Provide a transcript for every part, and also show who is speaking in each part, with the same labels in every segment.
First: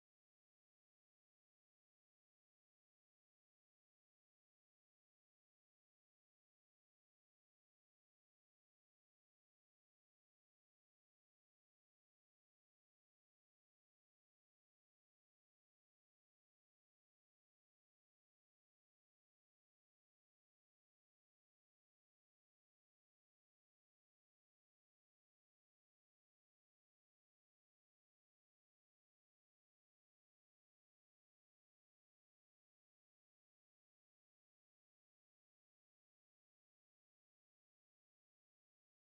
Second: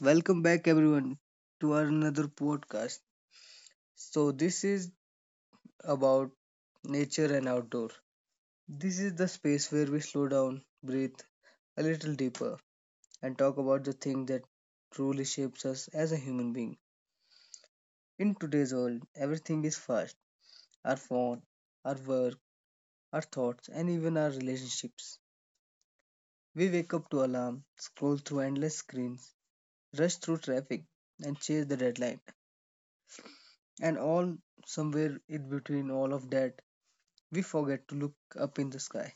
Speaker 1: Welcome back, everyone, to our another podcast. So, this is about nature and outdoor. This is the space where we slow down, breathe a little deeper, and talk about the thing that truly shapes us as a human being. In today's world, everything is fast, our phone, our work, our thoughts, and even our relationships. We wake up to alarm, scroll through endless screens, rush through traffic, and chase the deadline. And all somewhere in between all of that we forget to look up in the sky.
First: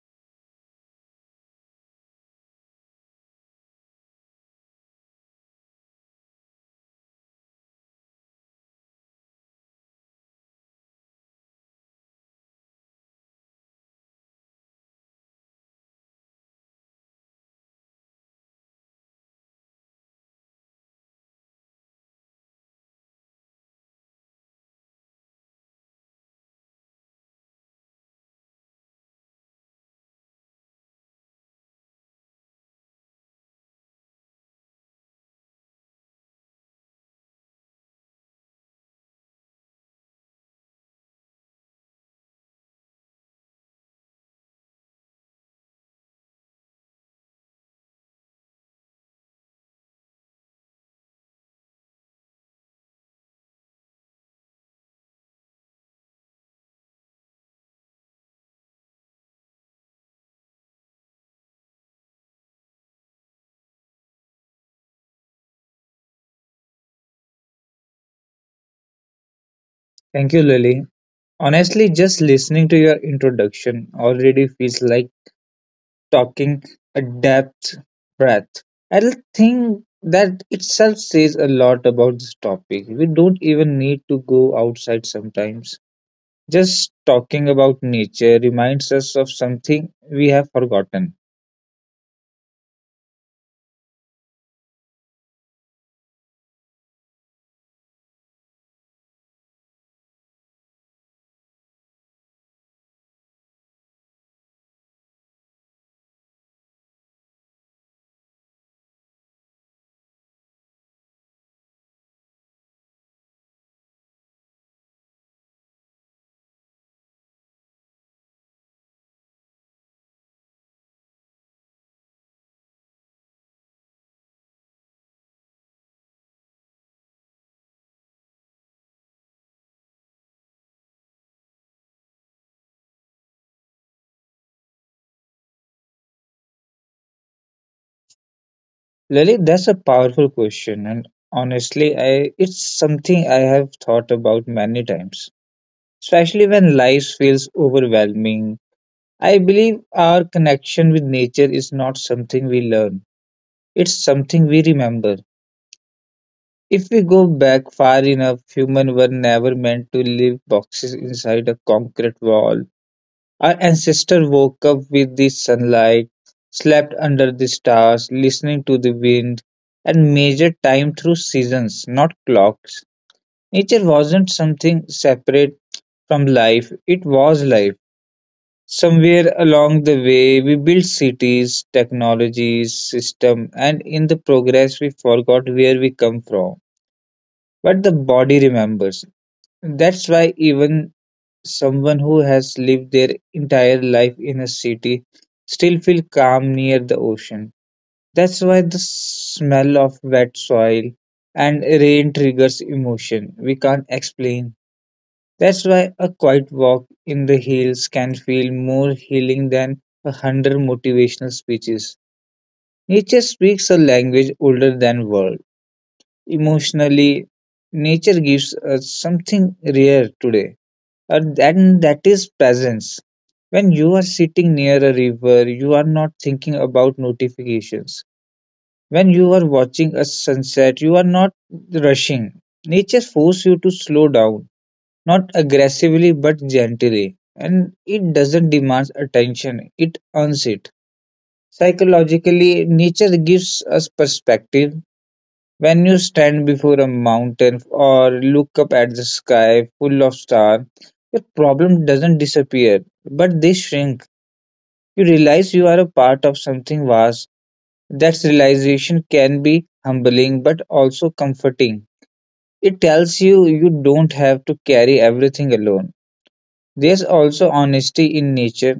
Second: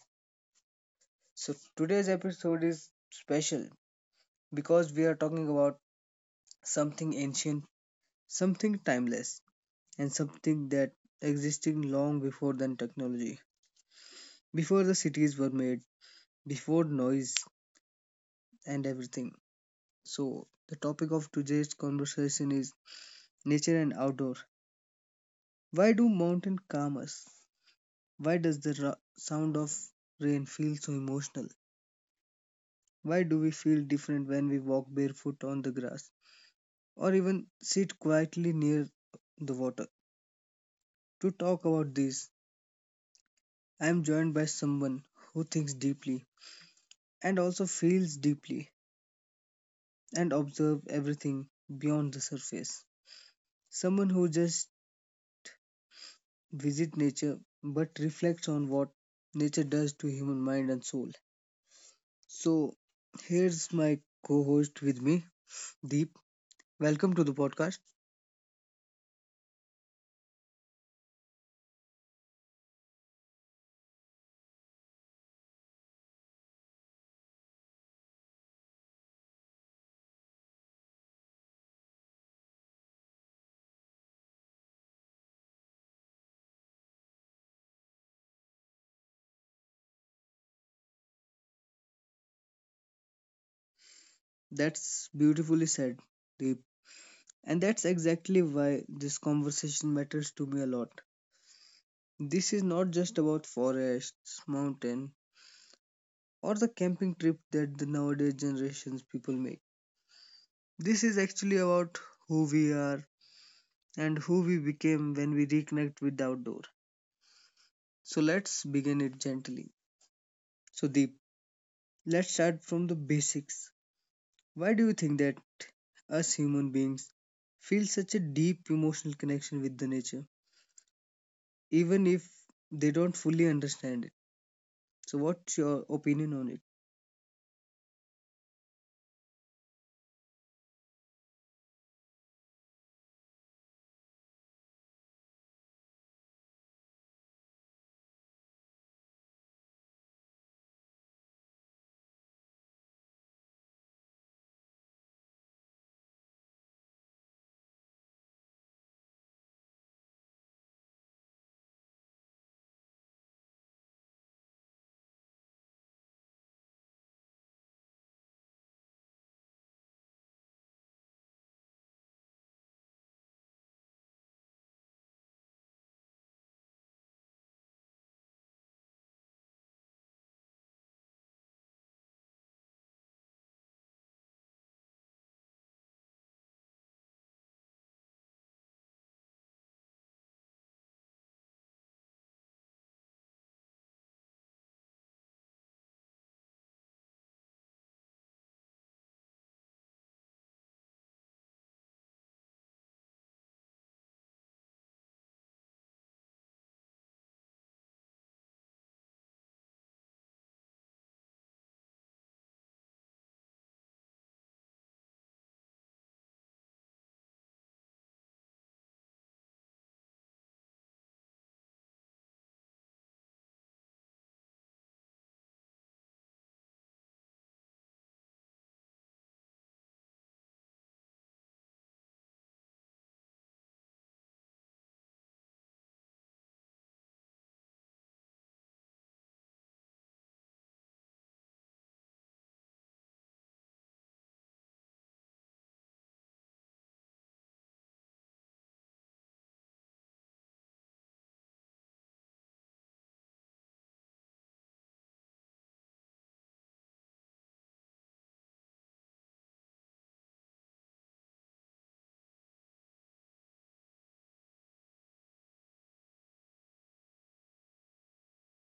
Speaker 1: So today's episode is special because we are talking about something ancient, something timeless, and something that existed long before then technology, before the cities were made, before noise and everything. So the topic of today's conversation is nature and outdoor. Why do mountains calm us? Why does the sound of rain feel so emotional? Why do we feel different when we walk barefoot on the grass, or even sit quietly near the water? To talk about this, I am joined by someone who thinks deeply and also feels deeply and observe everything beyond the surface. Someone who just visit nature but reflects on what nature does to human mind and soul. So here's my co-host with me, Deep. Welcome to the podcast.
Speaker 2: Thank you, Lily. Honestly, just listening to your introduction already feels like talking a depth breath. I think that itself says a lot about this topic. We don't even need to go outside sometimes. Just talking about nature reminds us of something we have forgotten.
Speaker 1: That's beautifully said, Deep. And that's exactly why this conversation matters to me a lot. This is not just about forests, mountain, or the camping trip that the nowadays generations people make. This is actually about who we are and who we became when we reconnect with the outdoor. So let's begin it gently. So Deep, let's start from the basics. Why do you think that us human beings feel such a deep emotional connection with the nature, even if they don't fully understand it? So what's your opinion on it?
Speaker 2: Lily, that's a powerful question, and honestly, I it's something I have thought about many times, especially when life feels overwhelming. I believe our connection with nature is not something we learn, it's something we remember. If we go back far enough, humans were never meant to live boxes inside a concrete wall. Our ancestors woke up with the sunlight, slept under the stars, listening to the wind, and measured time through seasons, not clocks. Nature wasn't something separate from life, it was life. Somewhere along the way, we built cities, technologies, system, and in the progress, we forgot where we come from. But the body remembers. That's why even someone who has lived their entire life in a city still feel calm near the ocean. That's why the smell of wet soil and rain triggers emotion we can't explain. That's why a quiet walk in the hills can feel more healing than a hundred motivational speeches. Nature speaks a language older than world. Emotionally, nature gives us something rare today, and that is presence. When you are sitting near a river, you are not thinking about notifications. When you are watching a sunset, you are not rushing. Nature forces you to slow down, not aggressively but gently, and it doesn't demand attention, it earns it. Psychologically, nature gives us perspective. When you stand before a mountain or look up at the sky full of stars, your problem doesn't disappear, but they shrink. You realize you are a part of something vast. That realization can be humbling but also comforting. It tells you you don't have to carry everything alone. There's also honesty in nature.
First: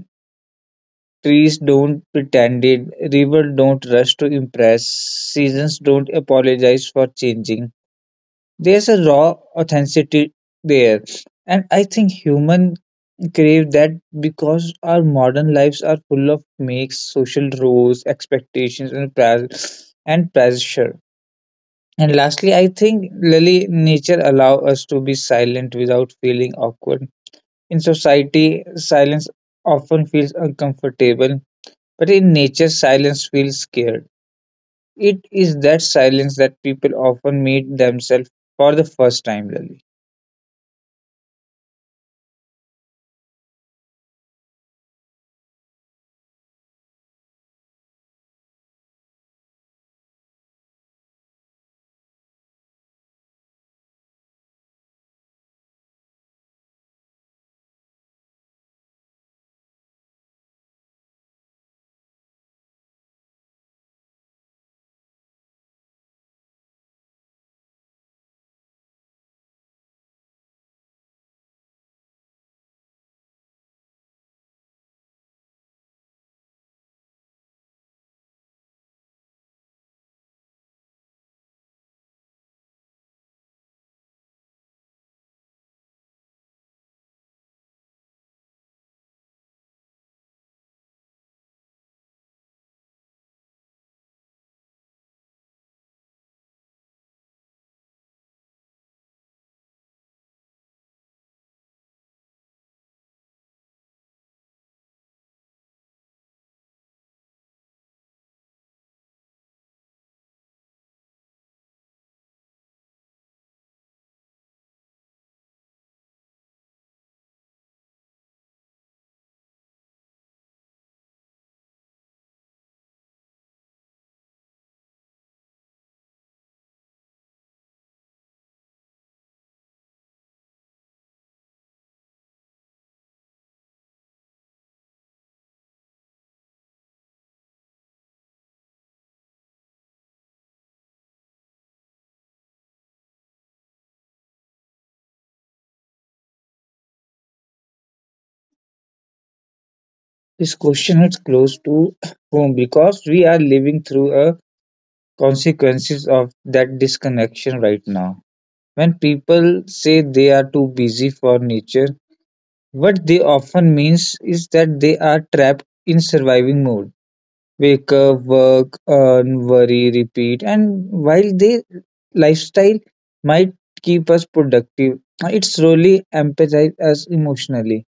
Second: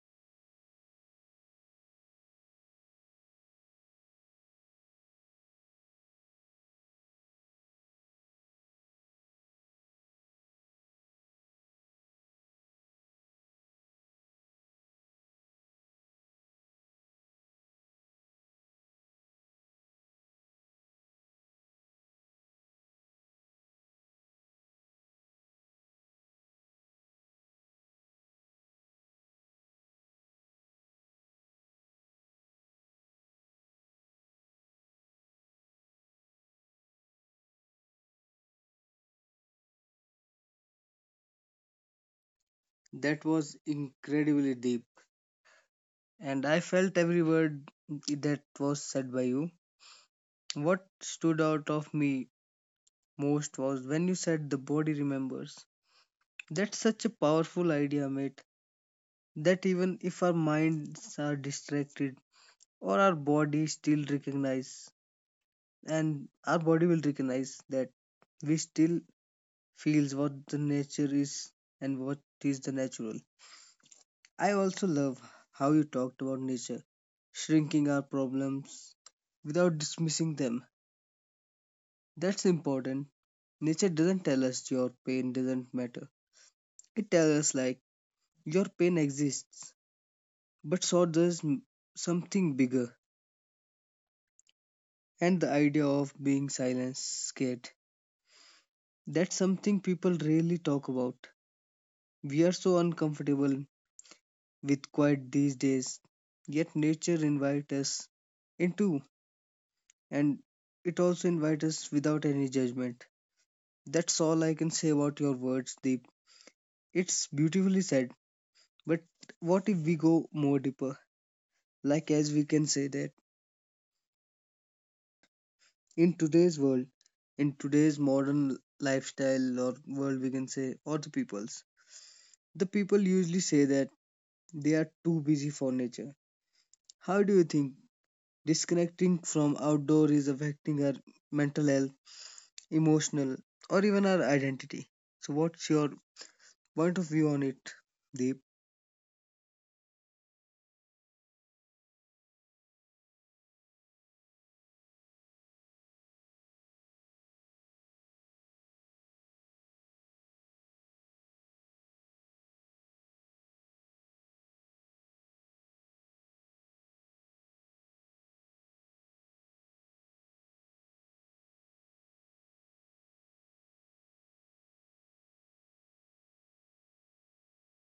Speaker 2: Trees don't pretend it, rivers don't rush to impress, seasons don't apologize for changing. There's a raw authenticity there. And I think humans crave that because our modern lives are full of makes, social roles, expectations, and pressure. And lastly, I think, Lily, nature allows us to be silent without feeling awkward. In society, silence often feels uncomfortable, but in nature, silence feels scared. It is that silence that people often meet themselves for the first time, Lily.
Speaker 1: That was incredibly deep, and I felt every word that was said by you. What stood out of me most was when you said the body remembers. That's such a powerful idea, mate, that even if our minds are distracted or our body still recognize and our body will recognize that we still feels what the nature is and what is the natural. I also love how you talked about nature, shrinking our problems without dismissing them. That's important. Nature doesn't tell us your pain doesn't matter. It tells us like your pain exists, but so does something bigger. And the idea of being silenced, scared. That's something people rarely talk about. We are so uncomfortable with quiet these days, yet nature invites us into and it also invites us without any judgment. That's all I can say about your words, Deep. It's beautifully said. But what if we go more deeper? Like, as we can say that in today's world, in today's modern lifestyle or world, we can say, or the peoples, the people usually say that they are too busy for nature. How do you think disconnecting from outdoor is affecting our mental health, emotional, or even our identity? So, what's your point of view on it, Deep?
Speaker 2: This question is close to home because we are living through a consequences of that disconnection right now. When people say they are too busy for nature, what they often means is that they are trapped in surviving mode: wake up, work, earn, worry, repeat. And while the lifestyle might keep us productive, it slowly empathizes us emotionally.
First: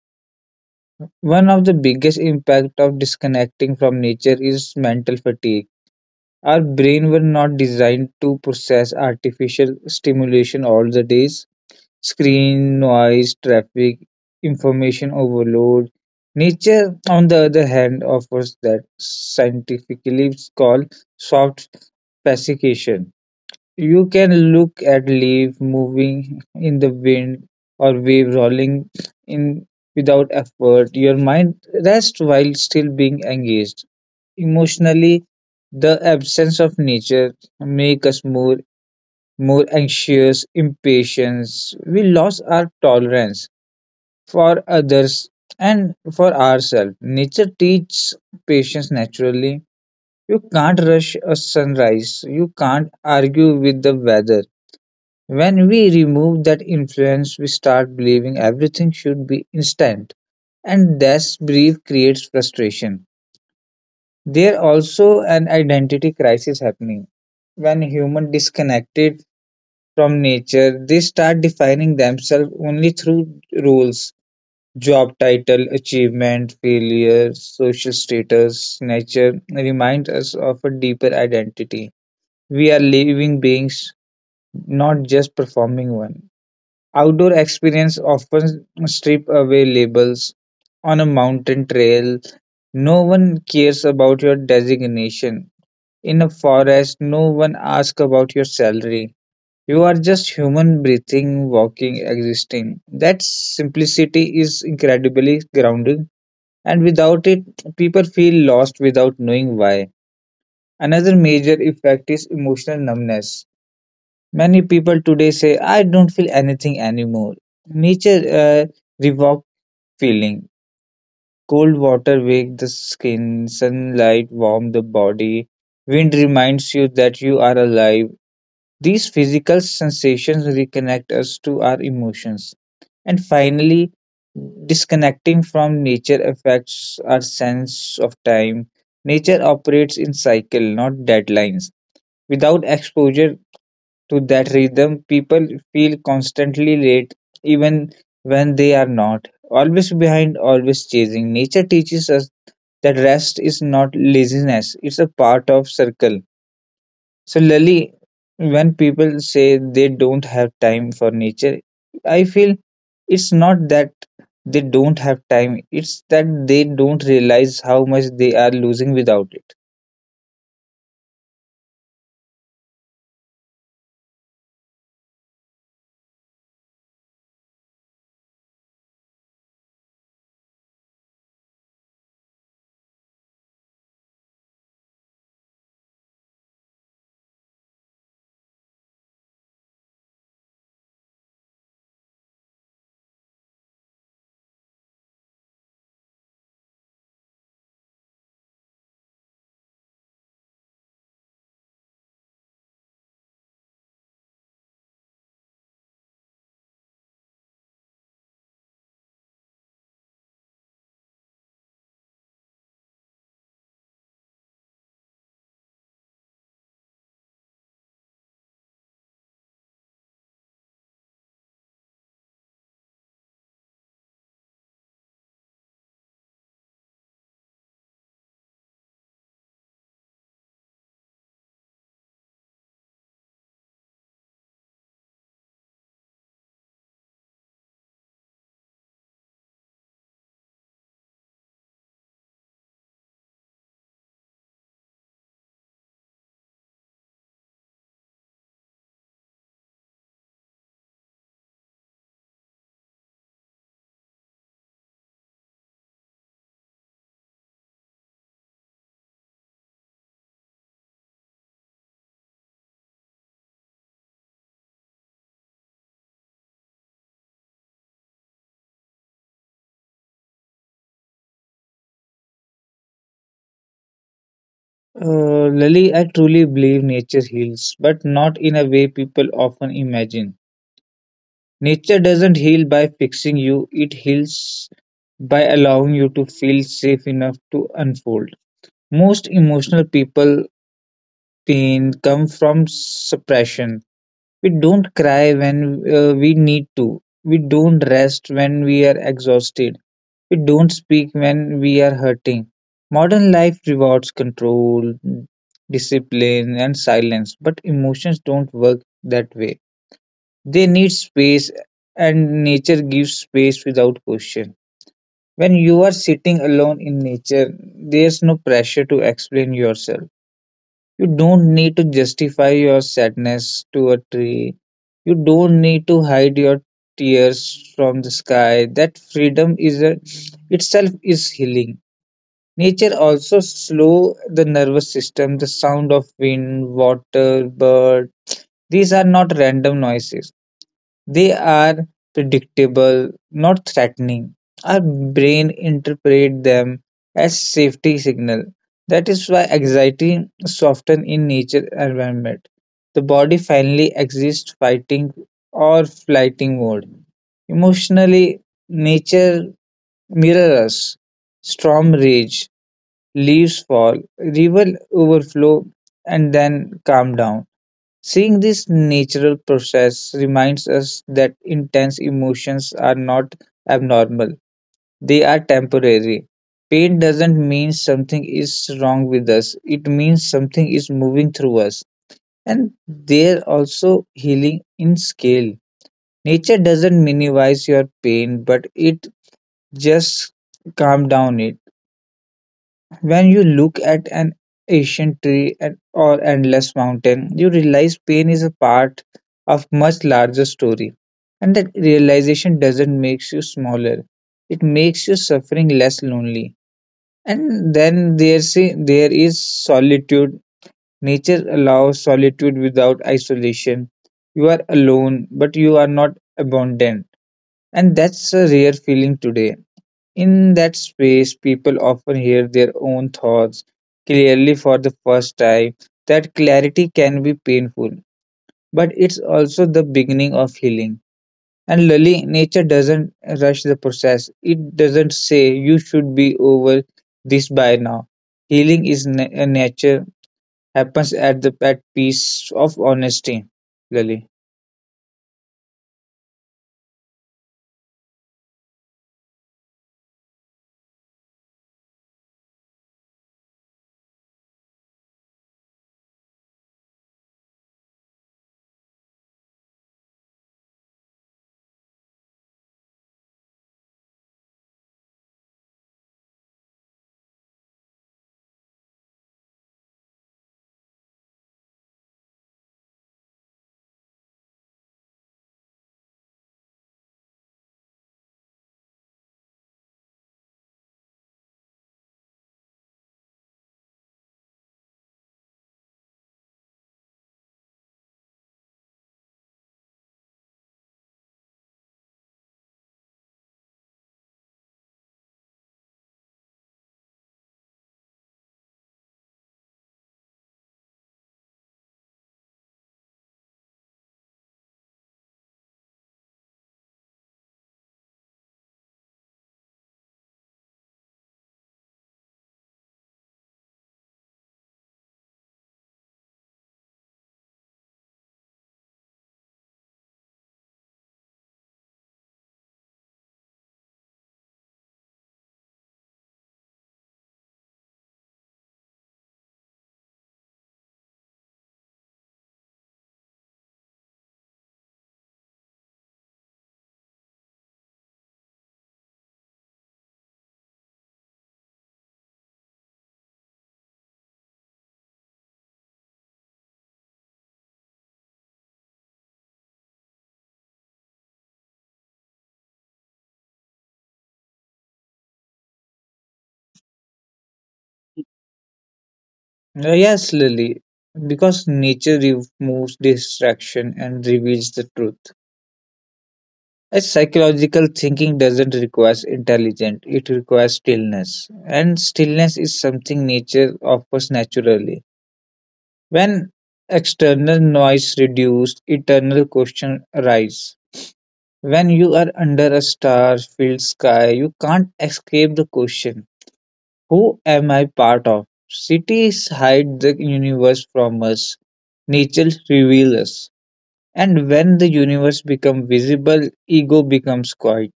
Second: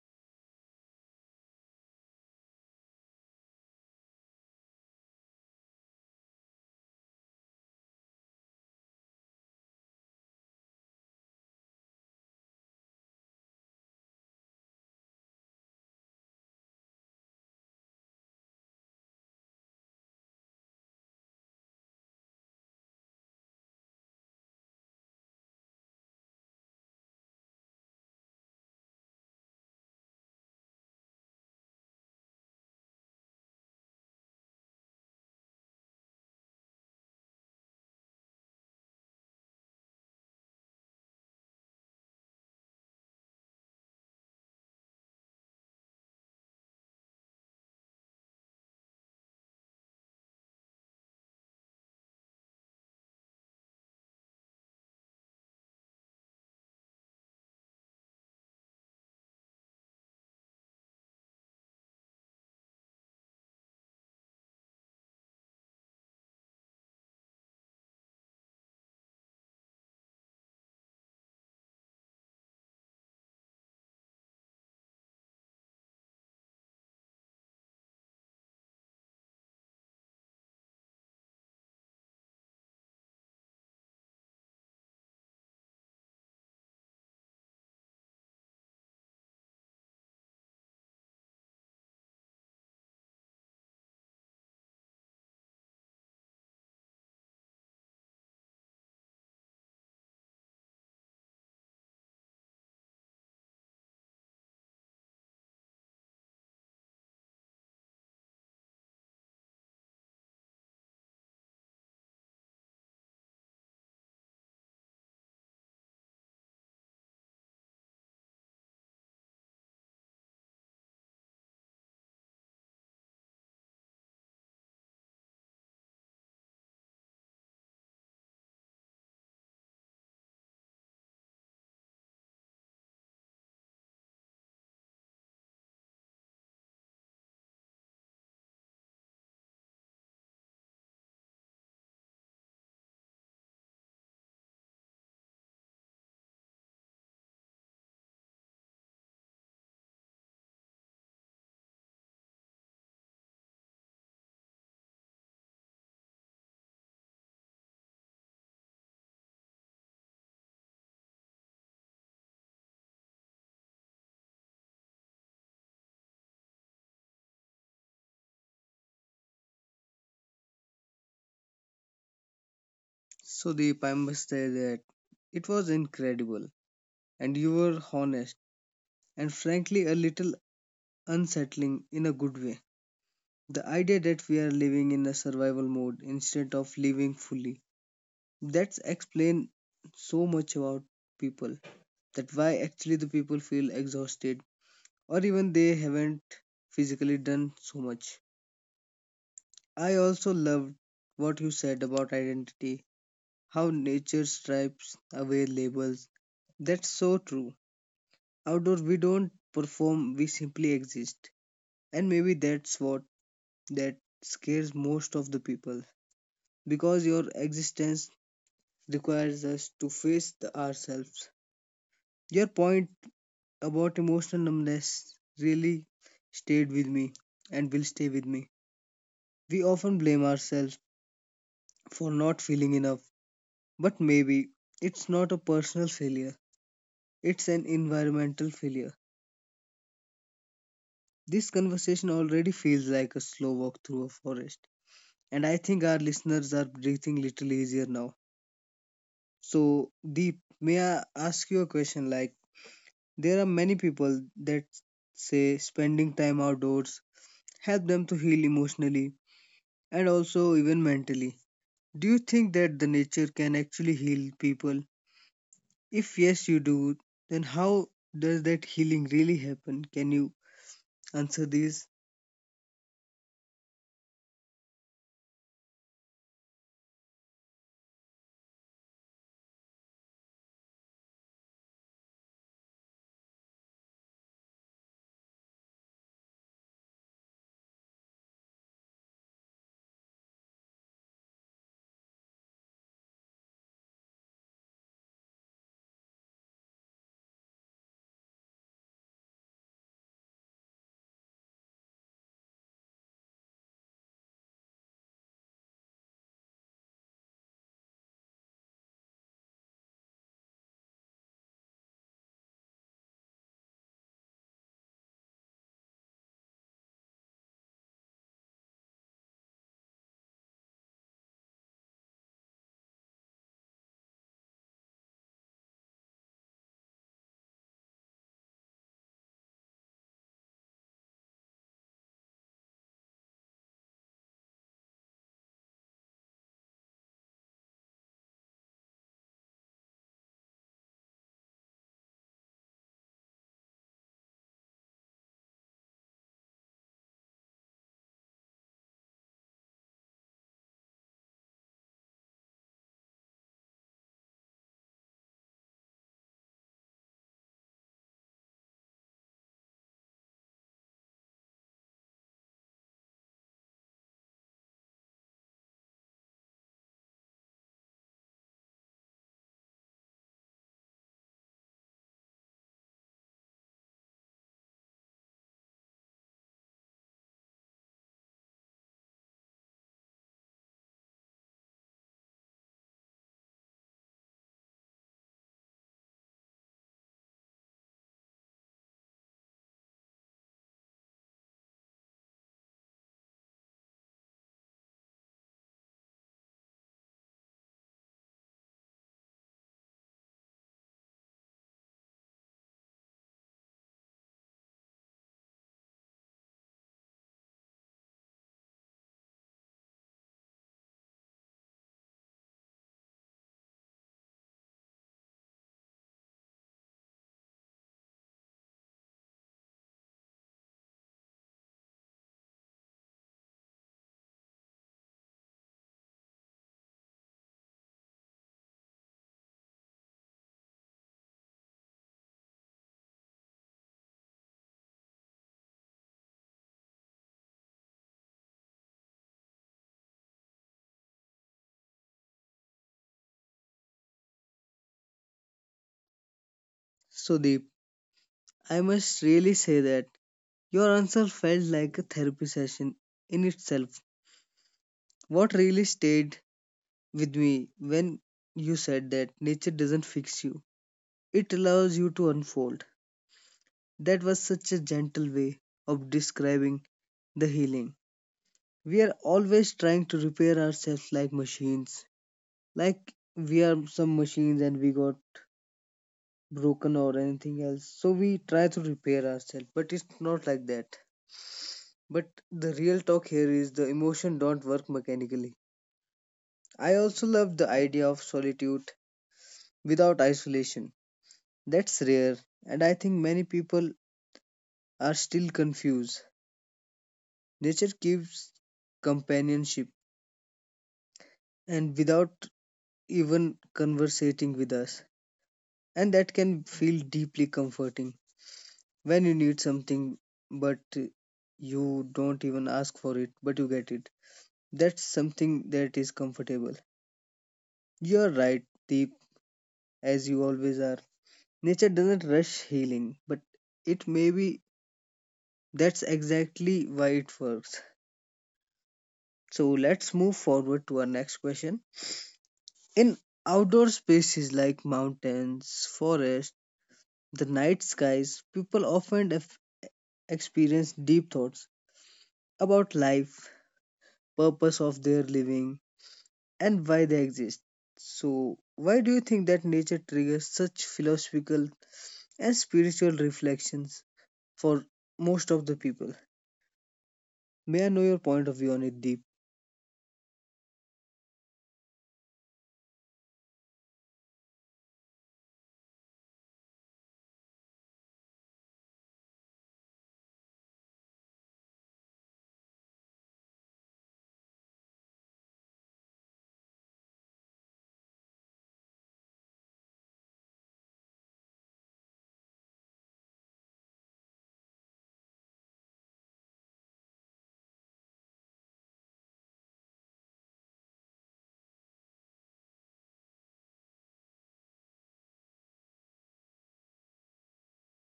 Speaker 2: One of the biggest impact of disconnecting from nature is mental fatigue. Our brain were not designed to process artificial stimulation all the days: screen noise, traffic, information overload. Nature, on the other hand, offers that scientifically called soft pacification. You can look at leaves moving in the wind or wave rolling in without effort. Your mind rests while still being engaged. Emotionally, the absence of nature make us more anxious, impatience. We lost our tolerance for others and for ourselves. Nature teaches patience naturally. You can't rush a sunrise, you can't argue with the weather. When we remove that influence, we start believing everything should be instant, and this brief creates frustration. There also an identity crisis happening. When human disconnected from nature, they start defining themselves only through roles: job title, achievement, failure, social status. Nature reminds us of a deeper identity. We are living beings, not just performing one. Outdoor experience often strip away labels. On a mountain trail, no one cares about your designation. In a forest, no one asks about your salary. You are just human, breathing, walking, existing. That simplicity is incredibly grounding, and without it, people feel lost without knowing why. Another major effect is emotional numbness. Many people today say, I don't feel anything anymore. Nature revoked feeling. Cold water wakes the skin, sunlight warms the body, wind reminds you that you are alive. These physical sensations reconnect us to our emotions. And finally, disconnecting from nature affects our sense of time. Nature operates in cycle, not deadlines. Without exposure to that rhythm, people feel constantly late, even when they are not. Always behind, always chasing. Nature teaches us that rest is not laziness, it's a part of circle. So, Lily, when people say they don't have time for nature, I feel it's not that they don't have time, it's that they don't realize how much they are losing without it.
Speaker 1: So, Deep, I must say that it was incredible, and you were honest and frankly a little unsettling in a good way. The idea that we are living in a survival mode instead of living fully. That's explain so much about people that why actually the people feel exhausted or even they haven't physically done so much. I also loved what you said about identity, how nature stripes away labels. That's so true. Outdoor we don't perform, we simply exist. And maybe that's what that scares most of the people because your existence requires us to face the ourselves. Your point about emotional numbness really stayed with me and will stay with me. We often blame ourselves for not feeling enough, but maybe it's not a personal failure, it's an environmental failure. This conversation already feels like a slow walk through a forest, and I think our listeners are breathing little easier now. So, Deep, may I ask you a question? Like, there are many people that say spending time outdoors help them to heal emotionally and also even mentally. Do you think that the nature can actually heal people? If yes, you do, then how does that healing really happen? Can you answer these?
Speaker 2: Lily, I truly believe nature heals, but not in a way people often imagine. Nature doesn't heal by fixing you, it heals by allowing you to feel safe enough to unfold. Most emotional people pain come from suppression. We don't cry when we need to. We don't rest when we are exhausted. We don't speak when we are hurting. Modern life rewards control, discipline, and silence, but emotions don't work that way. They need space, and nature gives space without question. When you are sitting alone in nature, there's no pressure to explain yourself. You don't need to justify your sadness to a tree. You don't need to hide your tears from the sky. That freedom itself is healing. Nature also slow the nervous system. The sound of wind, water, bird. These are not random noises. They are predictable, not threatening. Our brain interpret them as safety signal. That is why anxiety soften in nature environment. The body finally exists fighting or flighting mode. Emotionally, nature mirrors us. Storm rage, leaves fall, river overflow, and then calm down. Seeing this natural process reminds us that intense emotions are not abnormal, they are temporary. Pain doesn't mean something is wrong with us, it means something is moving through us, and they're also healing in scale. Nature doesn't minimize your pain, but it just calm down it. When you look at an ancient tree or endless mountain, you realize pain is a part of much larger story. And that realization doesn't make you smaller. It makes your suffering less lonely. And then there is solitude. Nature allows solitude without isolation. You are alone, but you are not abandoned. And that's a rare feeling today. In that space, people often hear their own thoughts clearly for the first time. That clarity can be painful, but it's also the beginning of healing. And Lali, nature doesn't rush the process, it doesn't say you should be over this by now. Healing is nature, happens at peace of honesty. Lali.
Speaker 1: So, Deep, I must really say that your answer felt like a therapy session in itself. What really stayed with me when you said that nature doesn't fix you, it allows you to unfold. That was such a gentle way of describing the healing. We are always trying to repair ourselves like machines, like we are some machines and we got broken or anything else. So we try to repair ourselves, but it's not like that. But the real talk here is the emotion don't work mechanically. I also love the idea of solitude without isolation. That's rare, and I think many people are still confused. Nature gives companionship and without even conversating with us, and that can feel deeply comforting when you need something but you don't even ask for it, but you get it. That's something that is comfortable. You're right, Deep, as you always are. Nature doesn't rush healing, but it may be that's exactly why it works. So let's move forward to our next question. In outdoor spaces like mountains, forests, the night skies, people often experience deep thoughts about life, purpose of their living, and why they exist. So, why do you think that nature triggers such philosophical and spiritual reflections for most of the people? May I know your point of view on it, Deep?
Speaker 2: Yes, Lali, because nature removes distraction and reveals the truth. A psychological thinking doesn't require intelligence, it requires stillness. And stillness is something nature offers naturally. When external noise reduced, eternal questions arise. When you are under a star filled sky, you can't escape the question: Who am I part of? Cities hide the universe from us, nature reveals us. And when the universe becomes visible, ego becomes quiet.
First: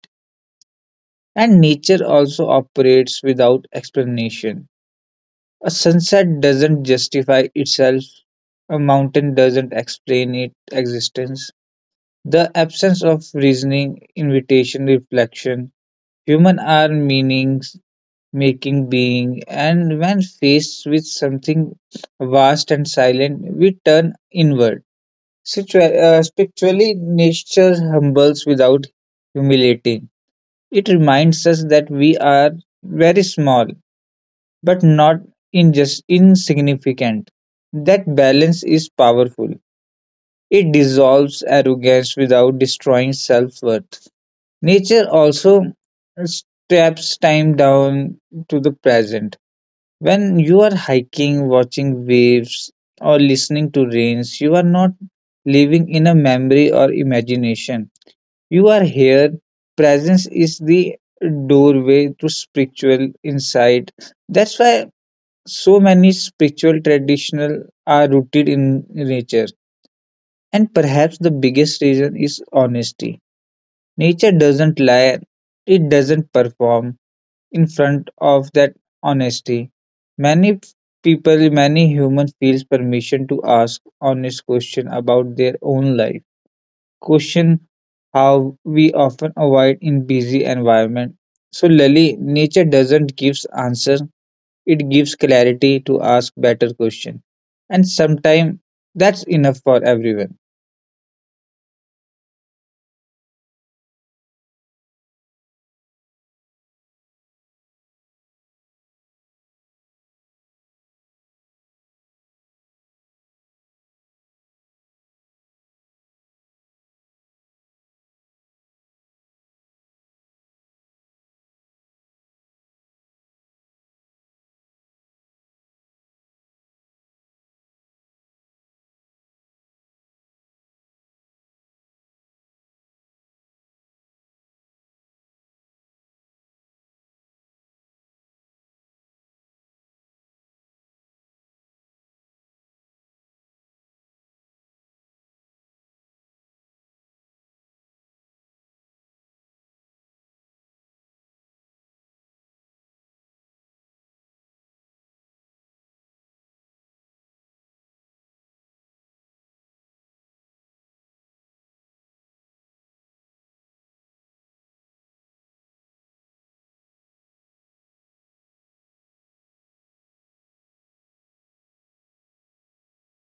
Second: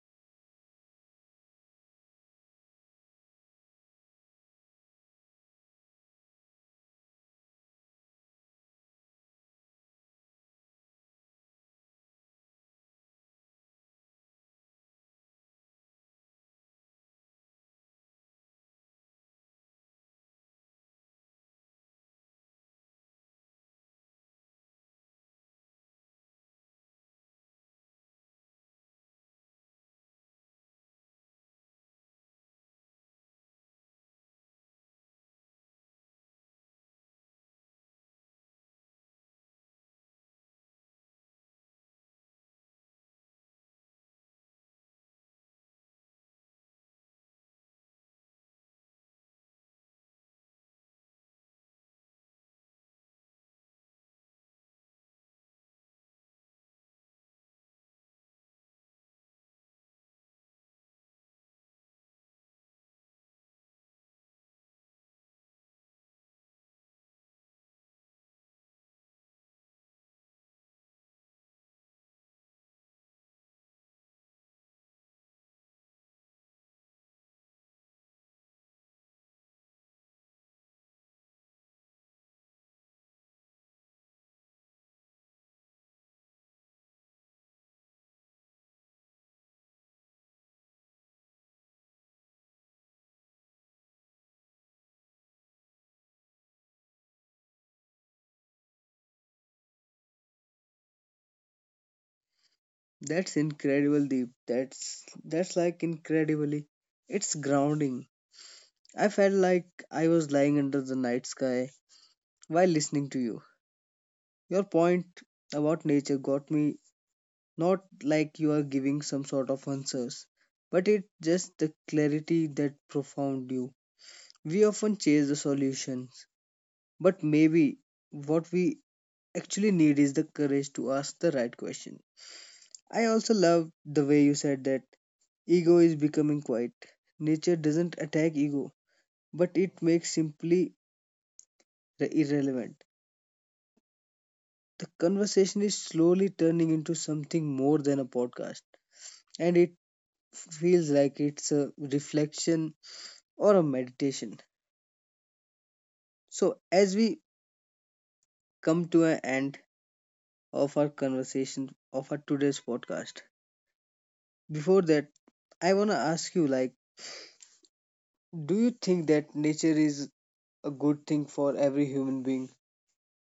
Speaker 2: And nature also operates without explanation. A sunset doesn't justify itself, a mountain doesn't explain its existence. The absence of reasoning, invitation, reflection, human are meanings, making being, and when faced with something vast and silent, we turn inward. Spiritually, nature humbles without humiliating. It reminds us that we are very small but not in just insignificant. That balance is powerful. It dissolves arrogance without destroying self worth. Nature also steps time down to the present. When you are hiking, watching waves, or listening to rains, you are not living in a memory or imagination. You are here. Presence is the doorway to spiritual insight. That's why so many spiritual traditional are rooted in nature, and perhaps the biggest reason is honesty. Nature doesn't lie, it doesn't perform in front of that honesty. Many people, many human, feels permission to ask honest question about their own life. Question how we often avoid in busy environment. So Lily, nature doesn't gives answer, it gives clarity to ask better questions. And sometimes that's enough for everyone.
Speaker 1: That's incredible, Deep. That's like incredibly. It's grounding. I felt like I was lying under the night sky while listening to you. Your point about nature got me, not like you are giving some sort of answers, but it just the clarity that profound you. We often chase the solutions, but maybe what we actually need is the courage to ask the right question. I also love the way you said that ego is becoming quiet. Nature doesn't attack ego, but it makes simply irrelevant. The conversation is slowly turning into something more than a podcast, and it feels like it's a reflection or a meditation. So, as we come to an end of our conversation of our today's podcast, before that, I want to ask you like, do you think that nature is a good thing for every human being?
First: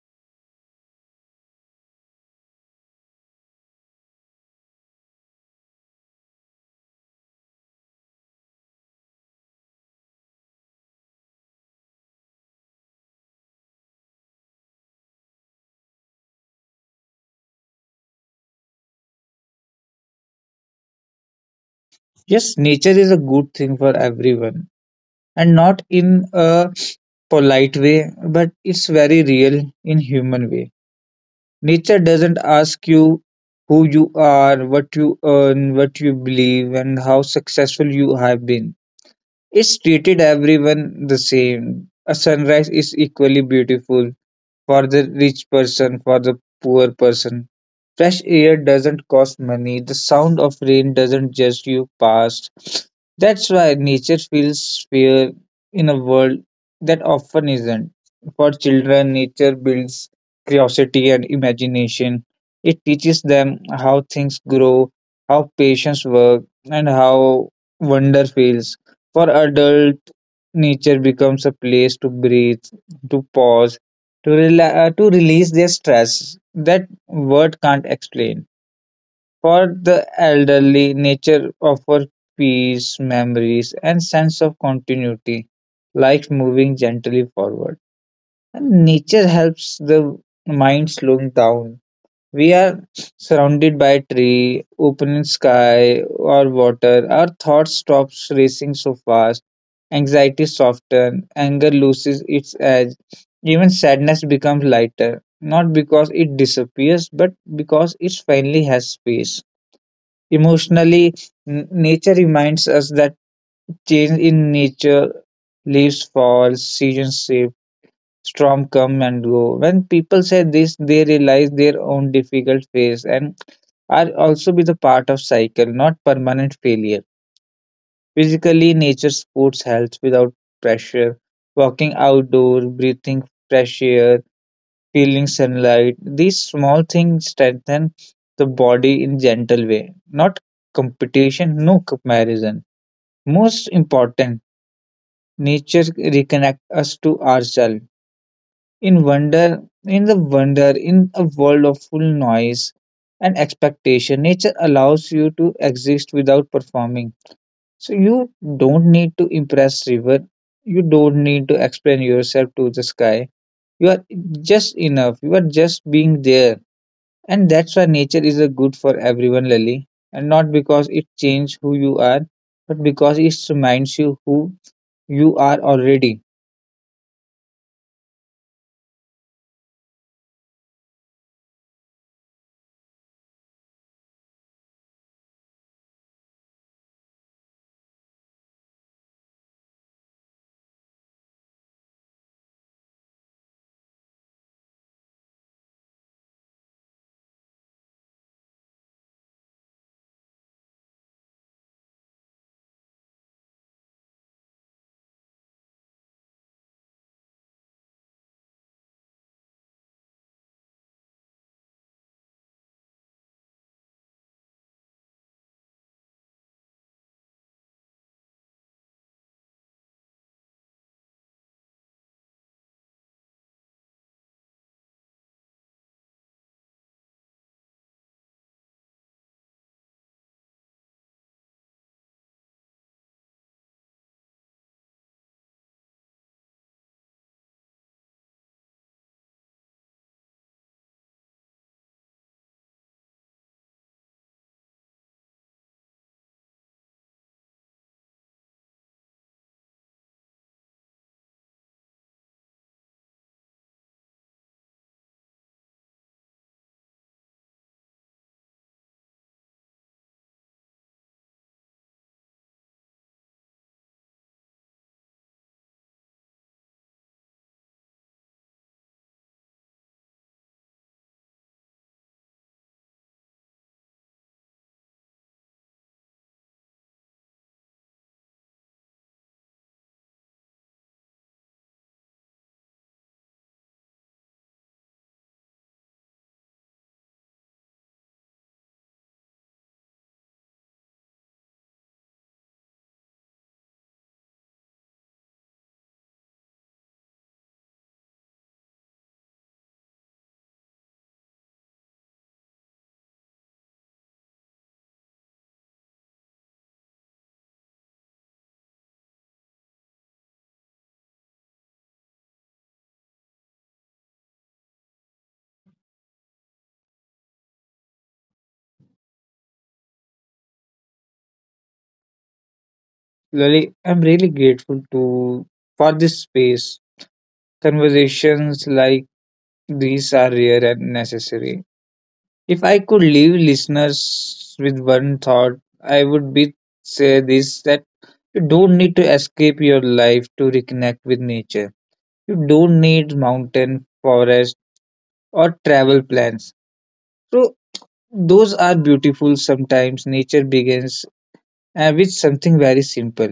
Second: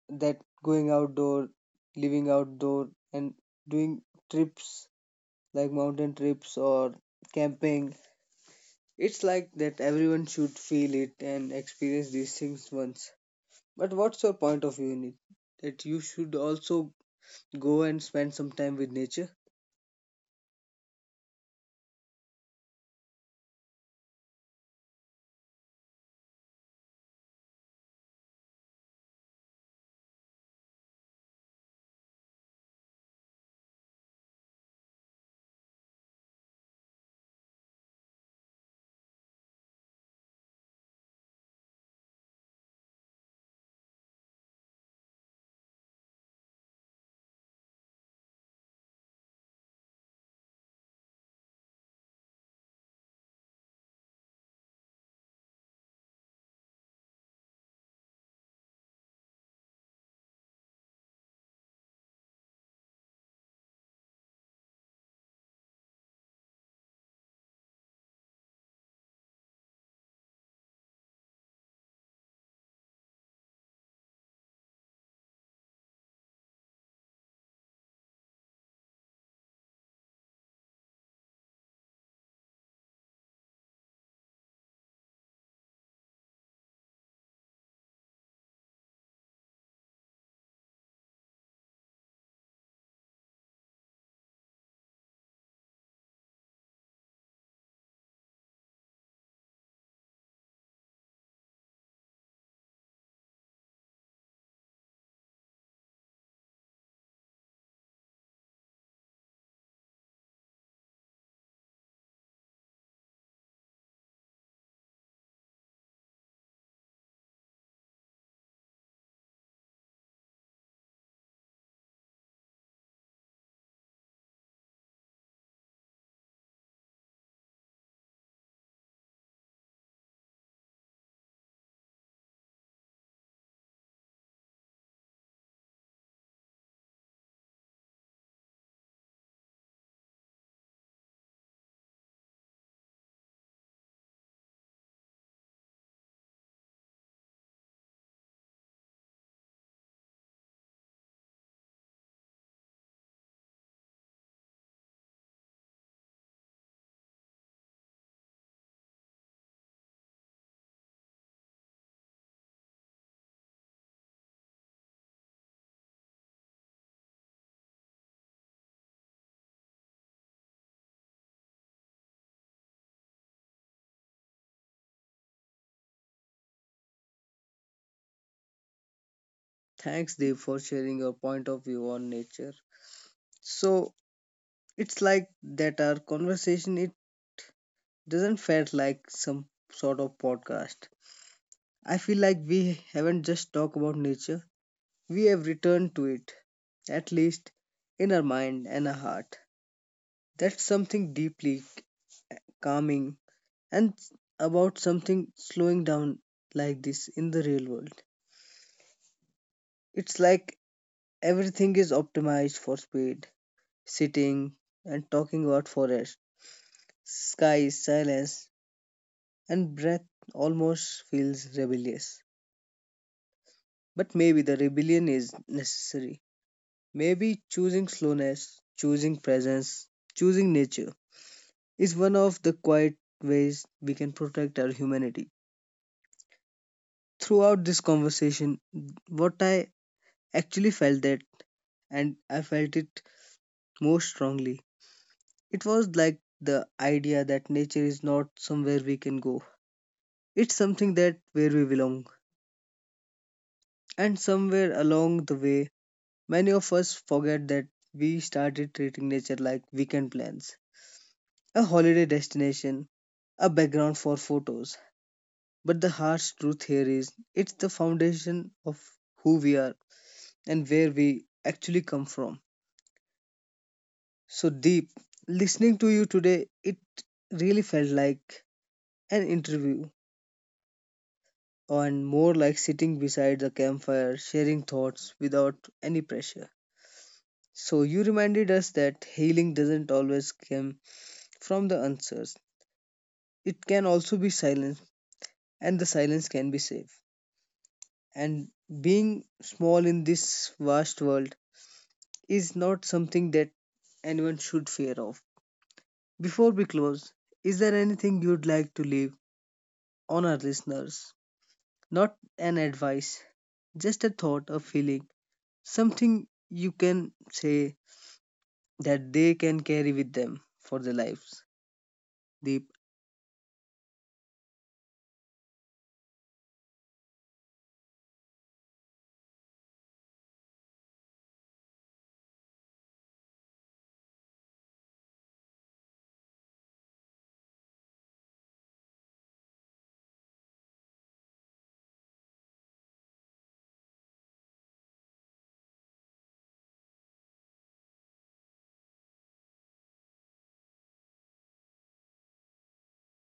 Speaker 1: That going outdoor, living outdoor, and doing trips like mountain trips or camping. It's like that everyone should feel it and experience these things once. But what's your point of view in it? That you should also go and spend some time with nature?
Speaker 2: Yes, nature is a good thing for everyone. And not in a polite way, but it's very real in human way. Nature doesn't ask you who you are, what you earn, what you believe, and how successful you have been. It's treated everyone the same. A sunrise is equally beautiful for the rich person, for the poor person. Fresh air doesn't cost money. The sound of rain doesn't judge you past. That's why nature feels fair in a world that often isn't. For children, nature builds curiosity and imagination. It teaches them how things grow, how patience works, and how wonder feels. For adult, nature becomes a place to breathe, to pause, to release their stress. That word can't explain. For the elderly, nature offers peace, memories, and sense of continuity, like moving gently forward. And nature helps the mind slow down. We are surrounded by tree, open sky or water. Our thoughts stops racing so fast. Anxiety softens, anger loses its edge. Even sadness becomes lighter, not because it disappears, but because it finally has space. Emotionally, nature reminds us that change in nature: leaves fall, seasons shift, storm come and go. When people say this, they realize their own difficult phase and are also be the part of cycle, not permanent failure. Physically, nature supports health without pressure. Walking outdoor, breathing fresh air, feeling sunlight. These small things strengthen the body in gentle way. Not competition, no comparison. Most important, nature reconnect us to ourselves in wonder in the wonder, in a world of full noise and expectation. Nature allows you to exist without performing, so you don't need to impress river, you don't need to explain yourself to the sky. You are just enough, you are just being there. And that's why nature is a good for everyone, Lily. And not because it changes who you are, but because it reminds you who you are already.
Speaker 1: Thanks, Dave, for sharing your point of view on nature. So it's like that our conversation, it doesn't felt like some sort of podcast. I feel like we haven't just talked about nature, we have returned to it, at least in our mind and our heart. That's something deeply calming and about something slowing down like this in the real world. It's like everything is optimized for speed, sitting and talking about forest, sky, silence, and breath almost feels rebellious. But maybe the rebellion is necessary. Maybe choosing slowness, choosing presence, choosing nature is one of the quiet ways we can protect our humanity. Throughout this conversation, what I actually felt that and I felt it most strongly. It was like the idea that nature is not somewhere we can go. It's something that where we belong. And somewhere along the way, many of us forget that we started treating nature like weekend plans, a holiday destination, a background for photos. But the harsh truth here is it's the foundation of who we are and where we actually come from. So deep listening to you today, it really felt like an interview, and more like sitting beside the campfire, sharing thoughts without any pressure. So, you reminded us that healing doesn't always come from the answers, it can also be silence, and the silence can be safe. And being small in this vast world is not something that anyone should fear of. Before we close, is there anything you'd like to leave on our listeners? Not an advice, just a thought, a feeling, something you can say that they can carry with them for their lives. Deep,
Speaker 2: Lily, I'm really grateful to for this space. Conversations like these are rare and necessary. If I could leave listeners with one thought, I would be say this that you don't need to escape your life to reconnect with nature. You don't need mountain, forest, or travel plans. So those are beautiful sometimes. Nature begins with something very simple.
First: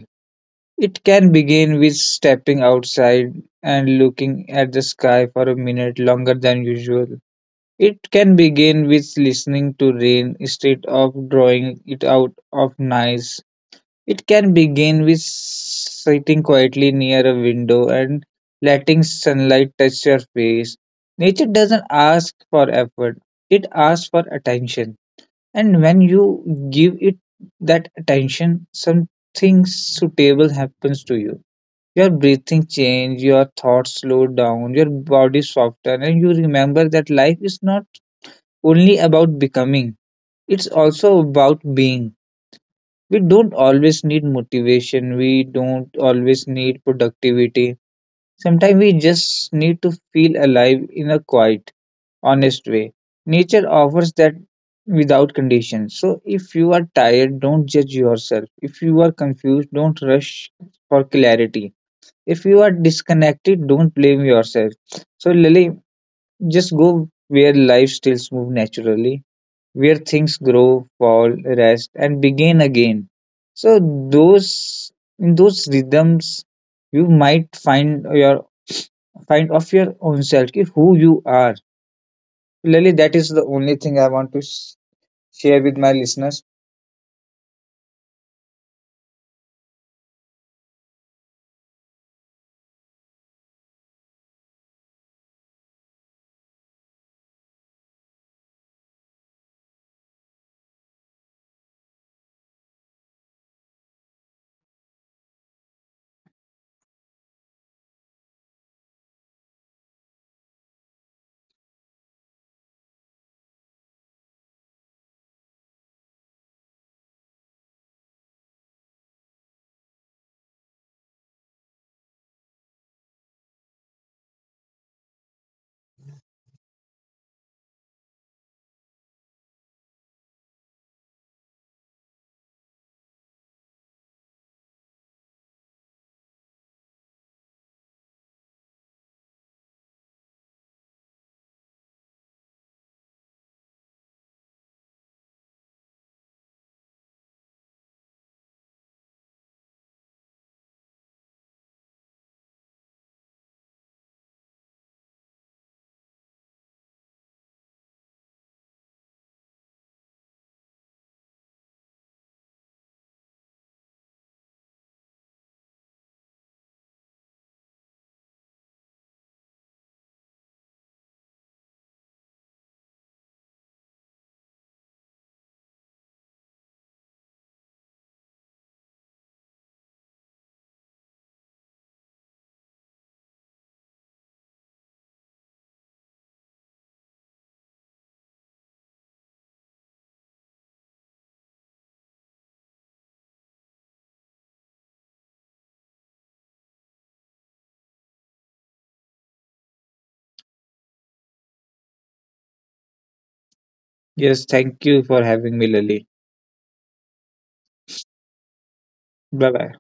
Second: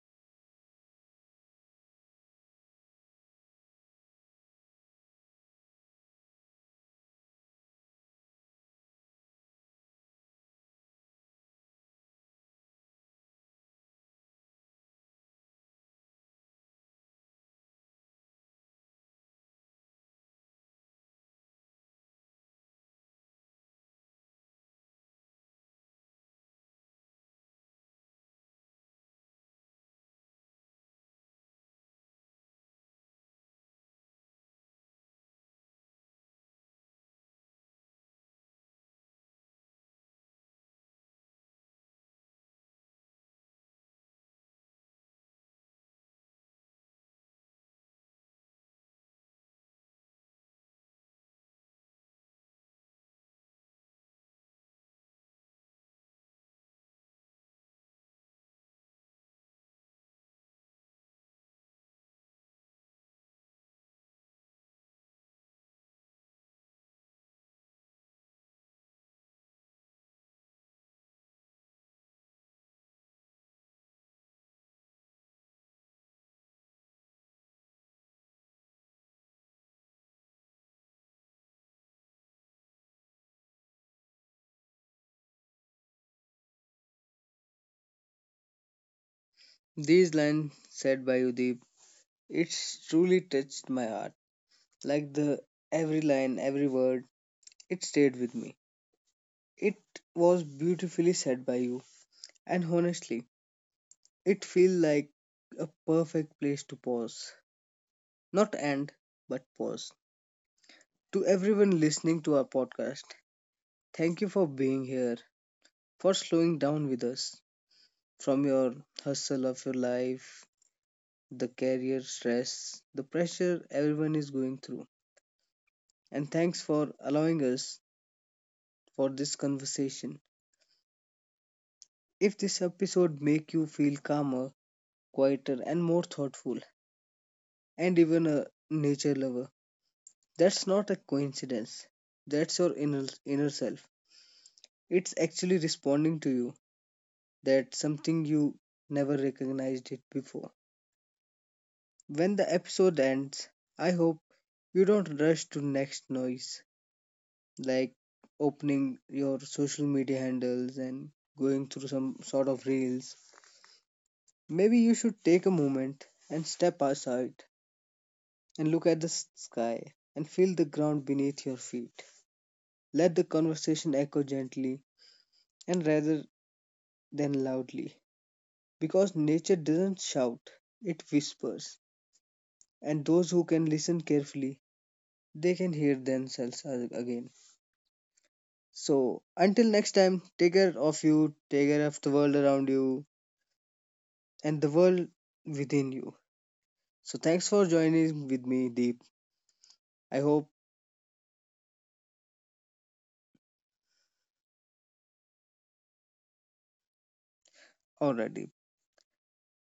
Speaker 2: It can begin with stepping outside and looking at the sky for a minute longer than usual. It can begin with listening to rain instead of drawing it out of noise. It can begin with sitting quietly near a window and letting sunlight touch your face. Nature doesn't ask for effort, it asks for attention. And when you give it that attention, something suitable happens to you. Your breathing change, your thoughts slow down, your body soften, and you remember that life is not only about becoming, it's also about being. We don't always need motivation, we don't always need productivity. Sometimes we just need to feel alive in a quiet, honest way. Nature offers that without condition. So if you are tired, don't judge yourself. If you are confused, don't rush for clarity. If you are disconnected, don't blame yourself. So, Lily, just go where life still moves naturally, where things grow, fall, rest, and begin again. So, those in those rhythms, you might find of your own self ki who you are, Lily. That is the only thing I want to share with my listeners.
Speaker 1: these lines said by you, Deep, it's truly touched my heart. Like the every line, every word, it stayed with me. It was beautifully said by you, and honestly, it feels like a perfect place to pause, not end, but pause. To everyone listening to our podcast, thank you for being here, for slowing down with us from your hustle of your life, the career stress, the pressure everyone is going through. And thanks for allowing us for this conversation. If this episode make you feel calmer, quieter and more thoughtful and even a nature lover, that's not a coincidence. That's your inner self. It's actually responding to you that something you never recognized it before. When the episode ends, I hope you don't rush to next noise like opening your social media handles and going through some sort of reels, maybe you should take a moment and step outside and look at the sky and feel the ground beneath your feet. Let the conversation echo gently and rather than loudly because nature doesn't shout, it whispers. And those who can listen carefully, they can hear themselves again. So, until next time, take care of you, take care of the world around you and the world within you. So, thanks for joining with me, Deep. I hope
Speaker 2: Yes, thank you for having me, Lily.
Speaker 1: already.
Speaker 2: Bye bye.